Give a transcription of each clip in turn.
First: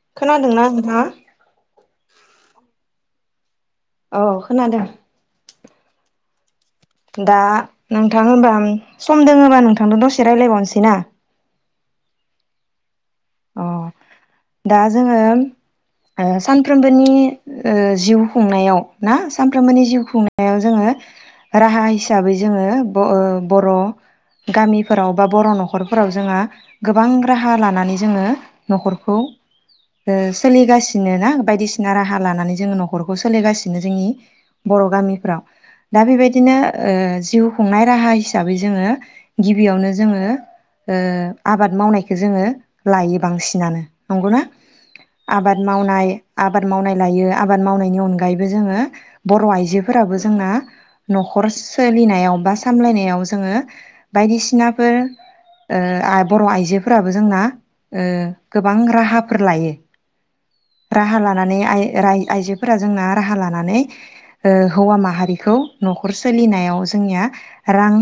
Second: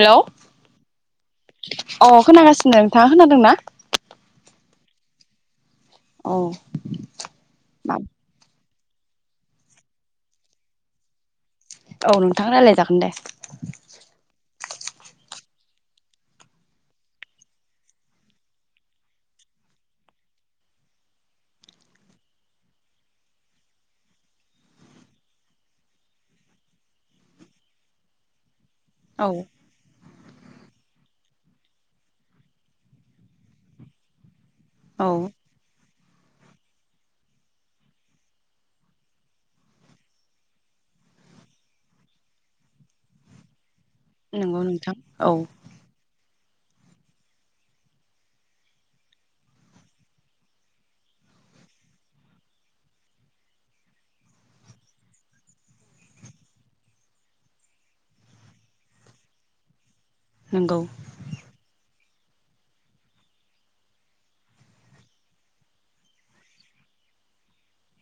Hello खोनादोंना नोंथाङा? अ खोनागासिनो थाङा खोनादोंना औ खोनादों औ दा नोंथां होनबा सम दोङोबा नोंथांजों दसे रायज्लायबावनोसै ना औ नोंथाङा रायज्लायजागोन दे अ दा जोङो ओ सानफ्रोमबोनि ओ जिउ खुंनायाव ना सानफ्रोमबोनि जिउ खुंनायाव जोङो राहा हिसाबै जोङो बे बर' गामिफोराव बा बर' न'खरफोराव जोंहा गोबां राहा लानानै जोङो न'खरखौ औ ओ सोलिगासिनो ना बायदिसिना राहा लानानै जोङो न'खरखौ सोलिगासिनो जोंनि बर' औ गामिफ्राव दा बेबायदिनो ओ जिउ खुंनाय राहा हिसाबै जोङो गिबियावनो जोङो ओ आबाद मावनायखौ जोङो लायो बांसिनानो नंगौना नंगौ नोंथां औ आबाद मावनाय आबाद मावनाय लायो आबाद मावनायनि अनगायैबो जोङो बर' आइजोफोराबो जोंना न'खर सोलिनायाव बा सामलायनायाव जोङो बायदिसिनाफोर ओ बर' आइजोफोराबो जोंना ओ गोबां राहाफोर लायो नंगौ राहा लानानै आइ राय आइजोफोरा जोंना राहा लानानै ओ हौवा माहारिखौ नखर सोलिनायाव जोंनिया रां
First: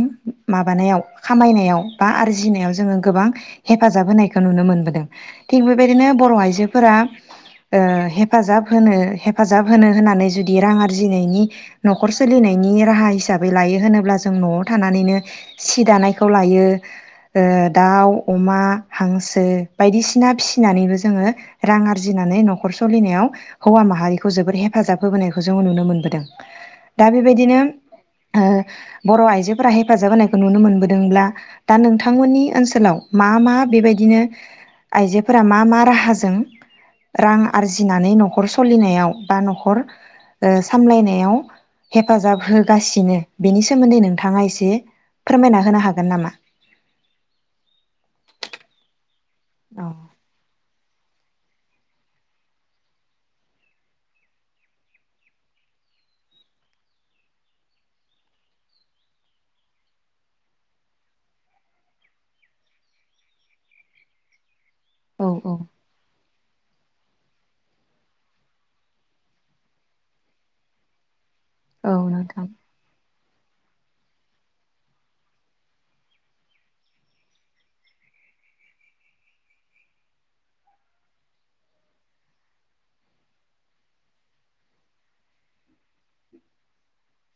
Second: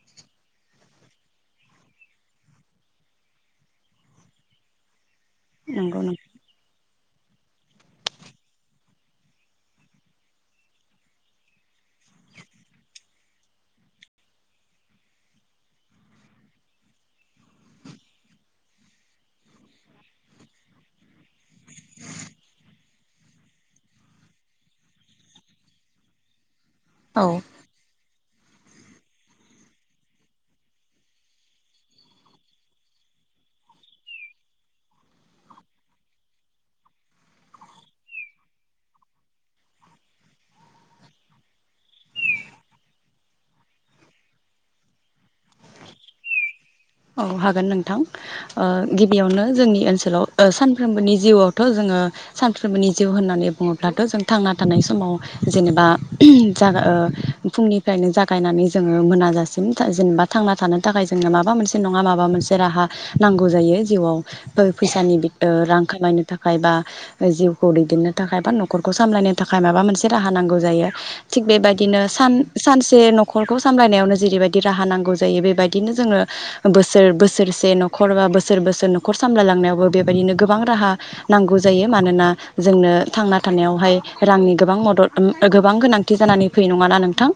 माबानायाव खामायनायाव बा आरजिनायाव जोङो गोबां हेफाजाब होनाय खौ नुनो मोनबोदों थिग नंगौ बेबायदिनो बर आइजोफोरा ओ हेफाजाब होनो हेफाजाब होनो होननानै जुदि रां आरजिनायनि नखर सोलिनायनि राहा हिसाबै लायो होनोब्ला जों नआव थानानैनो सि दानायखौ लायो ओ दाउ अमा हांसो बायदिसिना फिसिनानैबो जोङो रां आरजिनानै नखर सोलिनायाव हौवा माहारिखौ जोबोद हेफाजाब होबोनायखौ जोङो नुनो मोनबोदों दा औ बेबायदिनो ओ बर आइजोफोरा हेफाजाब होनायखौ नुनो मोनबोदोंब्ला दा नोंथांमोननि ओनसोलाव मा मा बेबायदिनो आइजोफोरा मा मा राहाजों रां आरजिनानै नखर सोलिनायाव बा नखर ओ सामलायनायाव हेफाजाब होगासिनो बेनि सोमोन्दै नोंथाङा एसे फोरमायना होनो हागोन नामा औ हागोन नोंथां ओ गिबियावनो जोंनि ओनसोलाव ओ‌ सानफ्रोमबोनि जिउआवथ जोङो सानफ्रोमबोनि जिउ होननानै बुङोब्लाथ जों थांना थानाय समाव जेनेबा जा ओ फुंनिफ्रायनो जागायनानै जोङो मोनाजासिम जेनेबा थांना थानो थाखाय जोंनो माबा मोनसे नङा माबा मोनसे राहा नांगौ जायो जिउआव फैसानि औ ओ रां खामायनो थाखाय थाखाय बा जिउखौ दैदेननो थाखाय बा नखरखौ सामलायनो थाखाय माबा मोनसे राहा नांगौ जायो थिग औ बेबायदिनो सन नोंथां सानसे न' नखरखौ सामलायनायावनो जेरैबायदि राहा नांगौ जायो बेबायदिनो जोङो बोसोर बोसोरसे नखर बा बोसोर बोसोर नखर सामलायलांनायावबो बेबायदिनो गोबां राहा नांगौ जायो मानोना जोंनो थांना थानायावहाय रांनि गोबां मदद गोबां गोनांथि जानानै फैयो नङाना नोंथां।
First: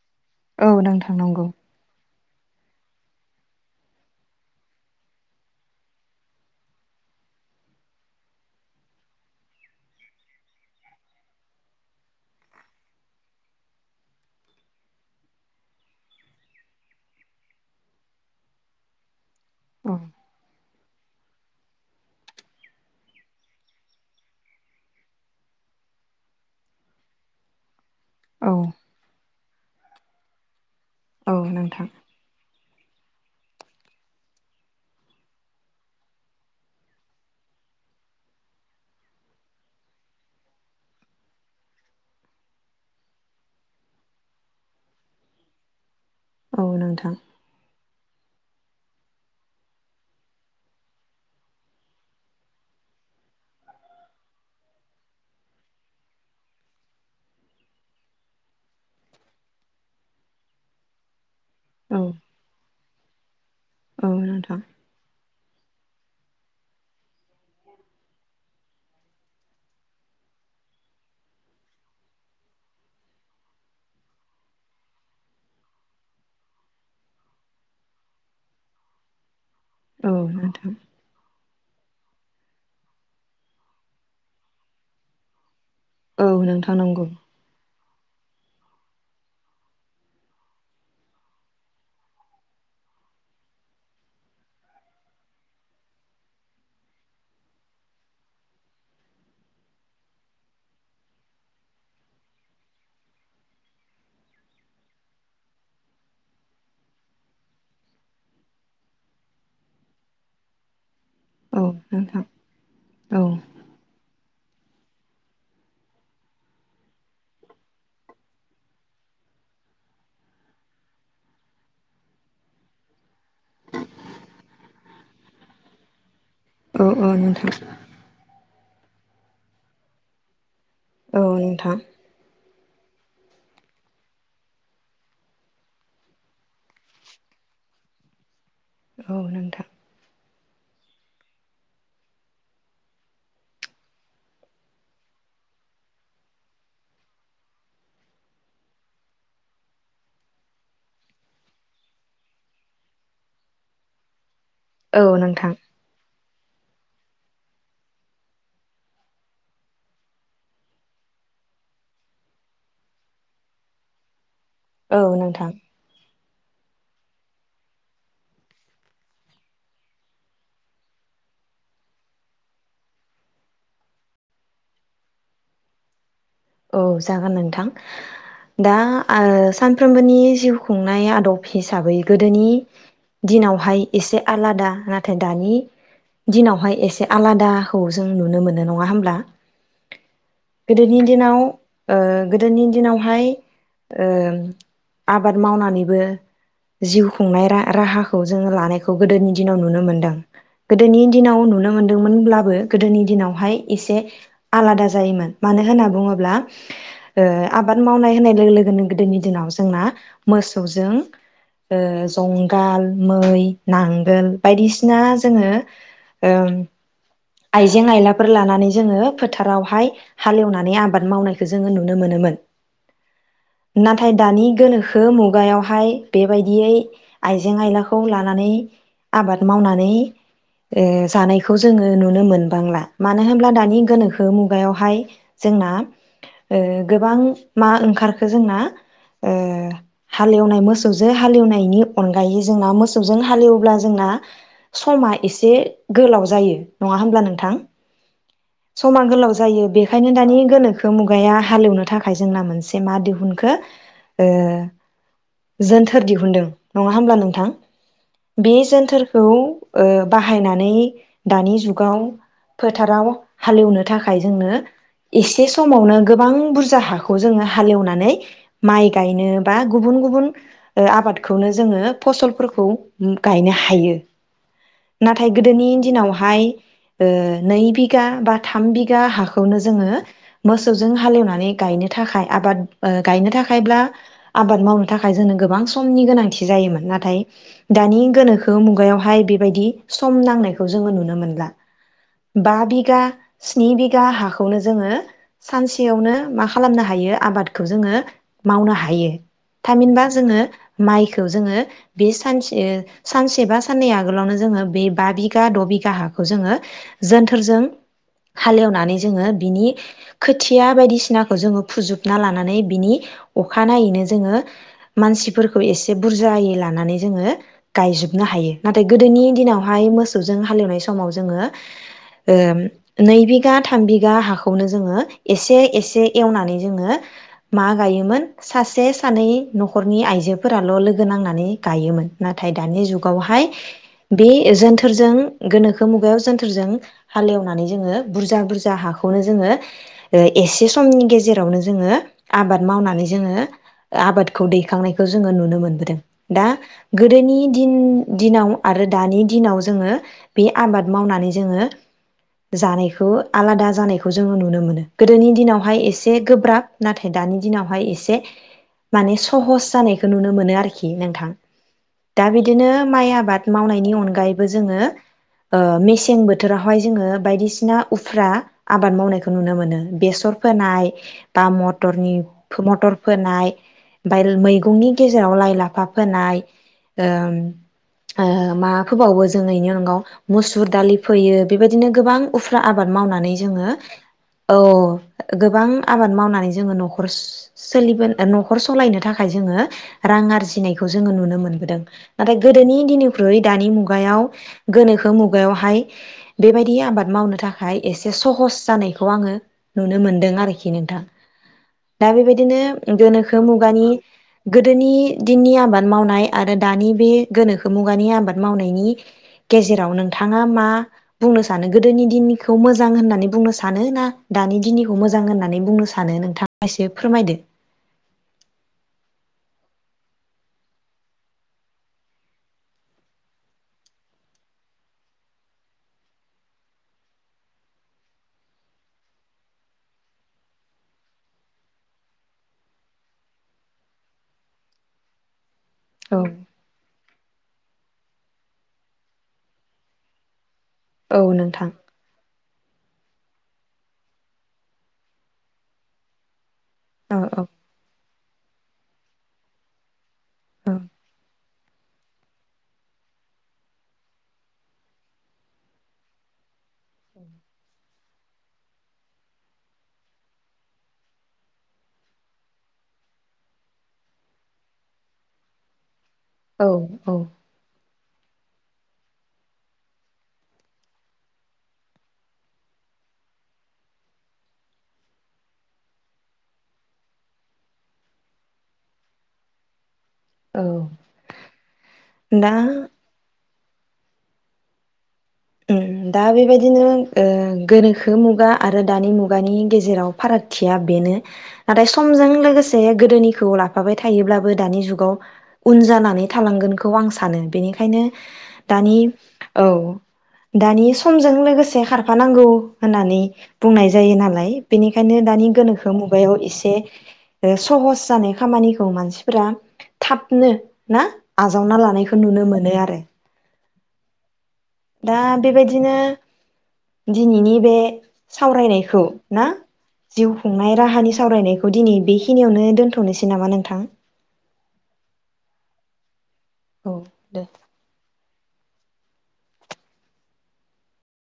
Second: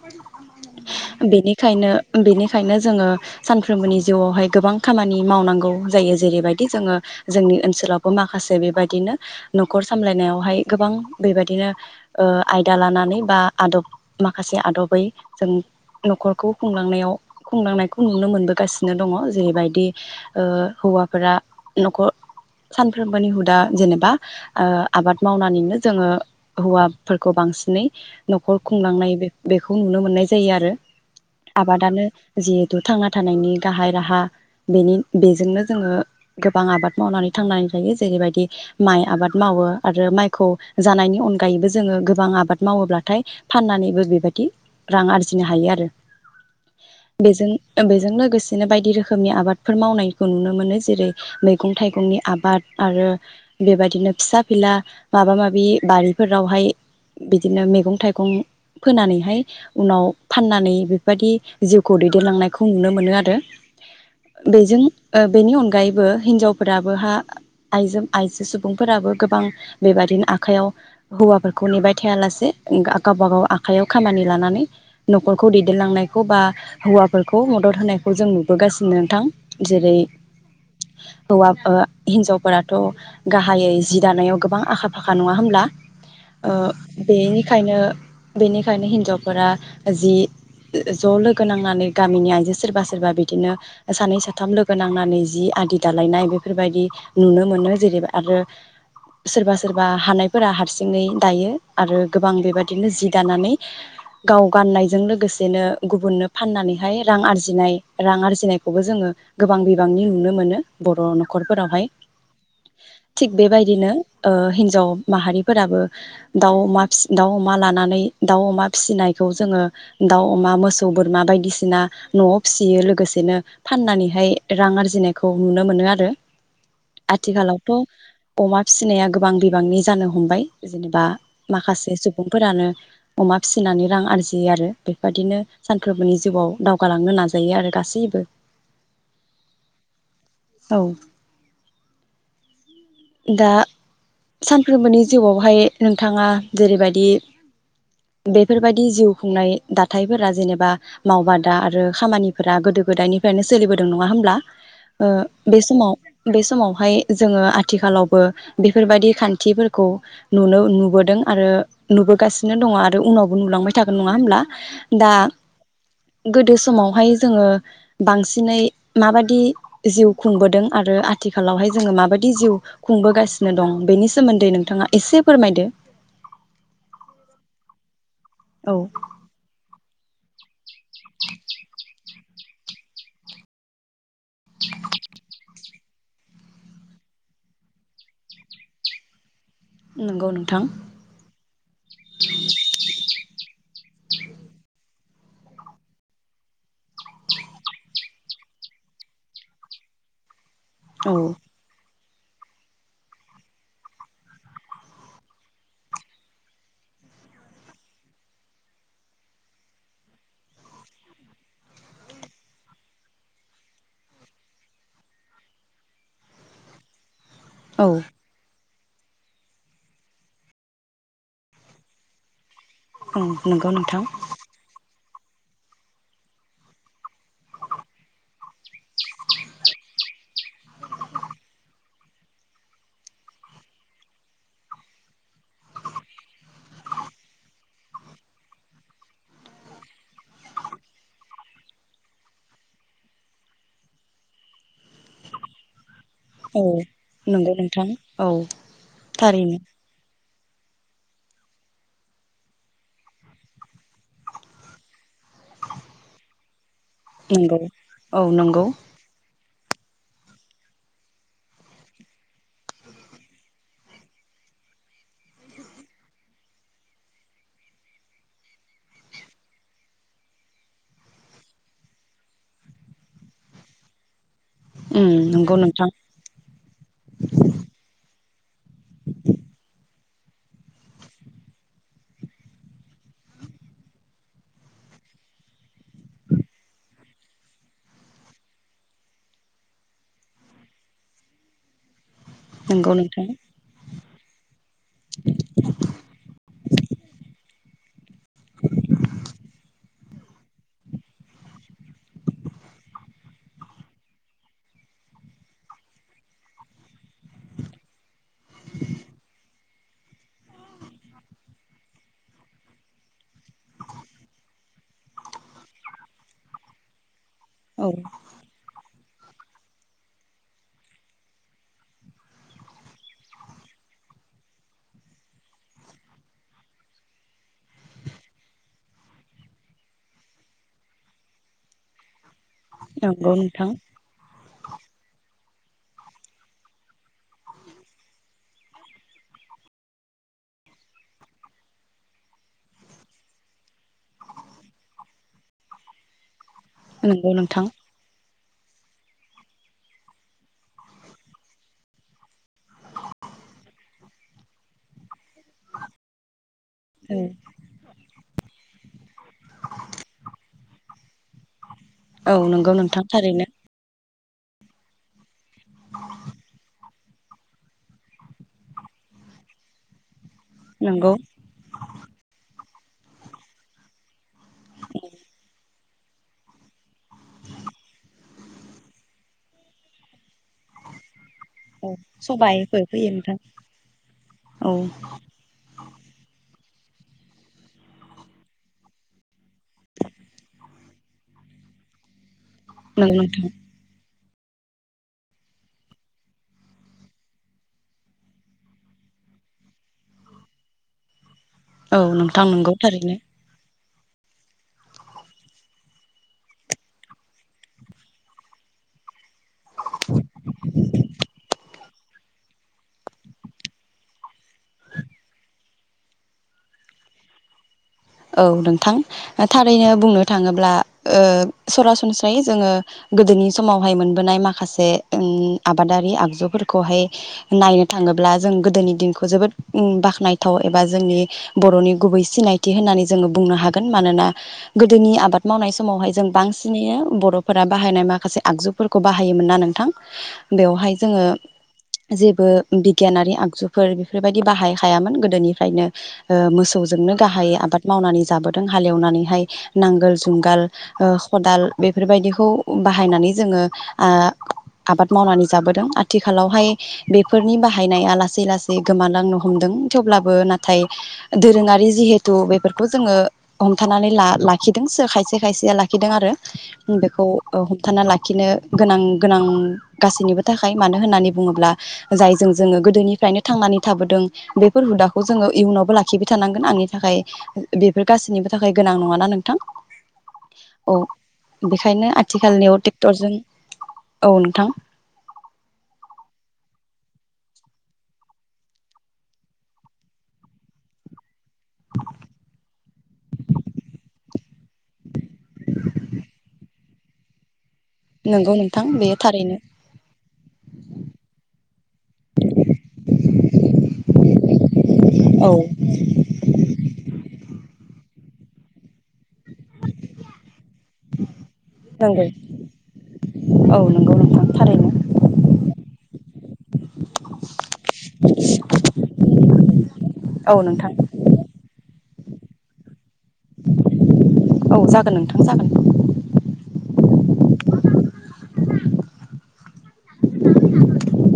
औ नोंथां नंगौ बेनिखायनो बेनिखायनो जोङो सानफ्रोमबोनि जिउआवहाय गोबां खामानि मावनांगौ जायो जेरैबायदि जोङो जोंनि ओनसोलावबो माखासे बेबायदिनो नखर सामलायनायावहाय गोबां बेबायदिनो ओ आयदा लानानै बा आदब माखासे आदबै जों नखरखौ खुंलांनायाव खुंलांनायखौ नुनो मोनबोगासिनो। नो दङ। जेरैबायदि औ ओ। हौवाफोरा नखर सानफ्रोमबोनि हुदा जेनेबा ओ आबाद मावनानैनो जोङो हौवाफोरखौ बांसिनै औ न'खर खुंलांनाय बे बेखौ नुनो मोननाय जायो आरो। औ नोंथां आबादानो जि थांना थानायनि गाहाय राहा बेनि बेजोंनो जोङो गोबां आबाद मावनानै थांनानै थायो जेरैबायदि माइ आबाद मावो आरो माइखौ जानायनि अनगायैबो जोङो गोबां आबाद मावोब्लाथाय फाननानैबो बेबायदि रां आरजिनो हायो आरो। औ नोंथां बेजों बेजों लोगोसे बिदिनो बायदि रोखोमनि आबादफोर मावनायखौ नुनो मोनो जेरै मैगं थाइगंनि आबाद आरो बेबायदिनो फिसा फिला माबा माबि बारिफोरावहाय बिदिनो मैगं थाइगं फोनानैहाय उनाव फाननानै बेबायदि जिउखौ औ दैदेनलांनायखौ नुनो मोनो आरो। औ नोंथां बेजों ओ बेनि अनग अनगायैबो हिनजावफोराबो हा आइजो आइजो सुबुंफोराबो गोबां बेबादिनो आखाइायाव हौवाफोरखौ नेबाय थायालासे गावबा गाव आखाइयाव खामानि लानानै नखरखौ दैदेनलांनायखौ बा हौवाफोरखौ मदद होनाय। खौ जों नुबोगासिनो नोंथां। जेरै औ नोंथां हौवा। हिनजावफोराथ गाहायै जि दानायाव गोबां आखा फाखा नङा होनोमब्ला। औ ओ नोंथां नंगौ बेनिखायनो। बेनिखायनो हिनजावफोरा जि ज लोगो नांनानै गामिनि आइजो सोरबा। सोरबा बिदिनो सानै साथाम लोगो नांनानै जि आदि दालायनाय बेफोरबायदि नुनो मोनो जेरै आरो सोरबा सोरबा हानायफोरा हारसिङै दायो आरो गोबां बेबायदिनो जि दानानै गाव गाननायजों लोगोसेनो गुबुननो फाननानैहाय रां आरजिनाय। रां आरजिनायखौबो जोङो गोबां बिबांनि नुनो मोनो बर'आवनो। औ नखरफोरावहाय नोंथां औ थिग बेबायदिनो। ओ हिनजाव माहारिफोराबो दाउ अमा फिस दाउ अमा लानानै दाउ अमा फिसिनायखौ जोङो दाउ अमा मोसौ बोरमा बायदिसिना न'आव। फिसियो लोगोसेनो फाननानैहाय रां आरजिनायखौ नुनो मोनो आरो। औ औ नोंथां आथिखालावथ अमा। फिसिनाया गोबां बिबांनि जानो हमबाय। जेनेबा औ नोंथां माखासे सुबुंफोरानो। अमा फिसिनानै रां आरजियो आरो बेफोरबायदिनो सानफ्रोमबोनि जिउआव दावगालांनो नाजा जायो आरो गासैबो। औ नोंथां औ दा सानफ्रोमबोनि जिउआवहाय नोंथाङा जेरैबायदि बेफोरबायदि जिउ खुंनाय दाथायफोरा जेनेबा मावबादा आरो खामानिफोरा गोदो गोदायनिफ्रायनो सोलिबोदों नङा होनब्ला औ ओ नोंथां बे समाव बे समावहाय जोङो आ थिखालावबो बेफोरबादि खान्थिफोरखौ नुनो नुबोदों आरो नुबोगासिनो दं आरो उनावबो नुलांबाय थागोन नङा होनब्ला औ नोंथां गोदो समावहाय जोङो बांसिनै माबादि जिउ खुंबोदों आरो आथिखालावहाय जोङो माबायदि जिउ खुंबोगासिनो दं बेनि सोमोन्दै नोंथाङा एसे फोरमायदो औ जागोन नोंथां दा औ ओ सान फ्रोमबोनि जिउ खुंनाय आदब हिसाबै गोदोनि दिनावहाय एसे आलादा नाथाय दानि दिनावहाय एसे आलादाखौ जों नुनो मोनो नङा होमब्ला नंगौ नोंथां गोदोनि दिनाव ओ गोदोनि दिनावहाय ओ आबाद मावनानैबो जिउ खुंनाय रा राहाखौ जोङो लानायखौ गोदोनि दिनाव नुनो मोनदों गोदोनि औ दिनाव नुनो मोनो दोंमोनब्लाबो गोदोनि दिनावहाय एसे आलादा जायोमोन मानो होनो बुङोब्ला ओ आबाद मावनाय होननाय लोगो लोगोनो गोदोनि दिनाव जोंना मोसौजों ओ जुंगाल मै नांगोल बायदिसिना जोङो ओ आइजें औ आयलाफोर लानानै जोङो फोथारावहाय हालेवनानै आबाद मावनायखौ जोङो नुनो मोनोमोन औ नंगौ नोंथां नाथाय दानि गोनोखो खो मुगायावहाय बेबायदियै आइजें आयलाखौ लानानै आबाद मावनानै ओ जानायखौ जोङो नुनो मोनबांला मानो होनोब्ला दानि गोनोखो मुगायावहाय जोंना ओ गोबां मा ओंखारखो जोंना ओ हालेवनाय मोसौजों हालेवनायनि अनगायै जोंना मोसौजों हालेवब्ला जोंना समा एसे गोलाव जायो औ नङा होमब्ला नोंथां नंगौ औ समा गोलाव थारैनो जायो बेखायनो दानि गोनोखो मुगाया हालेवनो थाखाय जोंना मोनसे मा दिहुनखो ओ जोनथोर दिहुनदों नङा होमब्ला नोंथां नंगौ औ बे नंगौ जोनथोरखौ ओ बाहायनानै दानि जुग गाव फोथाराव हालेवनो थाखाय जोंनो एसे समावनो गोबां बुरजा हाखौ जोङो हालेवनानै माइ गायनो बा गुबुन गुबुन आबादखौनो जोङो फसलफोरखौ गायनो हायो उम नाथाय नंगौ गोदोनि नोंथां दिनावहाय ओ नै बिगा बा थाम बिगा हाखौनो जोङो मोसौजों हालेवनानै गायनो थाखाय आबाद गायनो थाखायब्ला आबाद मावनो थाखाय जोंनो गोबां समनि गोनांथि जायोमोन नाथाय दानि गोनोखो मुगायावहाय बेबायदि सम नांनायखौ जोङो नुनो मोनला बा नंगौ बिगा नोंथां स्नि बिगा दा हाखौनो जोङो सानसेयावनो मा खालामनो हायो आबादखौ जोङो मावनो हायो थामहिनबा जोङो माइखौ जोङो बे सानसे सानसे बा साननै आगोलावनो जोङो बे बा बिघा द' बिघा हा खौ जोङो जोनथोरजों हालेवनानै जोङो बिनि खोथिया बायदिसिनाखौ जोङो फुजोबना लानानै बिनि अखानायैनो जोङो मानसिफोरखौ एसे बुरजायै लानानै जोङो औ गायजोबनो हायो। नाथाय गोदोनि दिनावहाय मोसौजों हालेवनाय स समाव जोङो ओ नै बिघा थाम बिघा हाखौनो जोङो एसे एसे एवनानै जोङो मा गायोमोन सासे सानै न'खरनि आइजोफोराल' लोगो नांनानै गायोमोन। ना थाय दानि नंगौ जुगावहाय नोंथां बे जोनथोरजों गोनोखो खो मुगायाव जोनथोरजों हालेवनानै जोङो बुरजा बुरजा हाखौनो जोङो एसे समनि गेजेरावनो जोङो आबाद मावनानै जोङो आबादखौ दैखांनायखौ जोङो नुनो मोनबोदों। दा नंगौ गोदोनि नोंथां दिन-दिनाव आरो दानि दिनाव जोङो बे आबाद मावनानै जोङो जानायखौ आलादा जानायखौ जोङो नुनो मोनो। गोदोनि दिनावहाय एसे गोब्राब नाथाय औ दानि दिनावहाय एसे माने सहस जानायखौ नुनो मोनो आरोखि। इ नोंथां। दा औ बिदिनो नंगौ नोंथां माइ थारैनो आबाद मावनायनि अनगायै बो जोङो ओ मेसें बोथोरावहाय जोङो बायदिसिना उफ्रा आबाद मावनायखौ नुनो मोनो। बेसर फोनाय नंगौ बा मटरनि मटर फोनाय ओमफाय मैगंनि गेजेराव लाइ लाफा फोनाय ओ ओ मा फोबावो जोङो इनि अनगा मुसुर दालि फोयो। बेबायदिनो औ गोबां उफ्रा सबायफोर आबाद फैयो मावनानै नोंथां जोङो औ गोबां आबाद मावनानै जोङो न'खर सोलिबो नखर सलायनो थाखाय जोङो रां आरजिनायखौ जोङो नुनो मोनबोदों। नाथाय गोदोनि नंगौ दिननिख्रुइ नोंथां दानि मुगायाव गोनोखो खो मुगायावहाय बेबायदि आबाद मावनो थाखाय एसे सहस जानायखौ आङो नुनो मोनदों आरोखि नोंथां। औ दा नोंथां बेबायदिनो नंगौ थारैनो गोनोखो मुगानि गोदोनि दिननि आबाद मावनाय आरो दानि बे गोनोखो मुगानि आबाद मावनायनि जेराव नोंथाङा मा बुंनो सानो? गोदोनि दिनखौ मोजां होननानै बुंनो सानो ना? दानि दिननिखौ मोजां होननानै बुंनो सानो नोंथाङा एसे फोरमायदो। औ नोंथां थारैनो बुंनो थाङोब्ला ओ सरासनस्रायै जोङो गोदोनि समावहाय मोनबोनाय माखासे ओं आबादारि आगजुफोरखौहाय नायनो थाङोब्ला जों गोदोनि दिनखौ जोबोद उम बाख्नायथाव एबा जोंनि बर'नि गुबै सिनाय थि होननानै जोङो बुंनो हागोन मानोना गोदोनि आबाद मावनाय समावहाय जों औ बांसिनैयो बर'फोरा बाहायनाय माखासे आगजुफोरखौ बाहायोमोन ना नोंथां बेवहाय औ जोङो नोंथां जेबो बिगियानारि आगजुफोर बेफोरबायदि बाहाय हायामोन गोदोनिफ्रायनो ओ मोसौ थौ जोंनो औ औ गाहाया मानि जाबोदों हालेवनानैहाय नांगोल जुंगाल ओ खदाल बेफोरबायदिखौ बाहायनानै जोङो आ आबाद मावनानै जाबोदों। आथिखालावहाय बेफोरनि बाहायनाया लासै लासै गोमालांनो हमदो थेवब्लाबो नाथाय दोरोङारि जिहे थ बेफोरखौ जोङो हमथानानै ला लाखिदोंसो खायसे खायसे लाखि लाखिदों आरो औ औ बेखौ हमथाना ला खिनो गोनां गोनां गासैनिबो थाखाय मानो होननानै बुङोब्ला जायजों जोङो गोदोनिफ्रायनो थांनानै थाबोदों बेफोर हुदाखौ जोङो इयुनावबो लाखिबाय थानांगोन आं [inaudible] औ बेखायनो आथिखालनियाव दा ट्रेक्टरजों औ नोंथां उम दा बेबायदिनो ओ गोनोखो मुगा आरो दानि मुगानि गेजेराव फारागथिया बेनो। नाथाय समजों लोगोसे गोदोनिखौ लाफाबाय थायोब्लाबो दानि जुगाव उन जानानै थालांगोन खौ आं सानो बेनि खायनो नंगौ नोंथां दानि बेयो थारैनो औ दानि समजों लोगोसे खारफानांगौ होननानै बुंनाय जायो नालाय बेनिखायनो दानि औ गोनोखो मुगायाव एसे ओ सम खस जानाय खामानिखौ मानसि फोरा थाबनो ना आजावना लानायखौ नंगौ नुनो मोनो आरो औ नोंगौ नोंथां थारै दा बेबायदिनो दिनैनि बे सावरायनायखौ ना जिउ औ खुंनाय नोंथां राहानि सावरायनायखौ दिनै बे खि खिनियावनो दोनथ थनोसै नामा नोंथां औ जागोन नोंथां जागोन औ दे [unintelligible]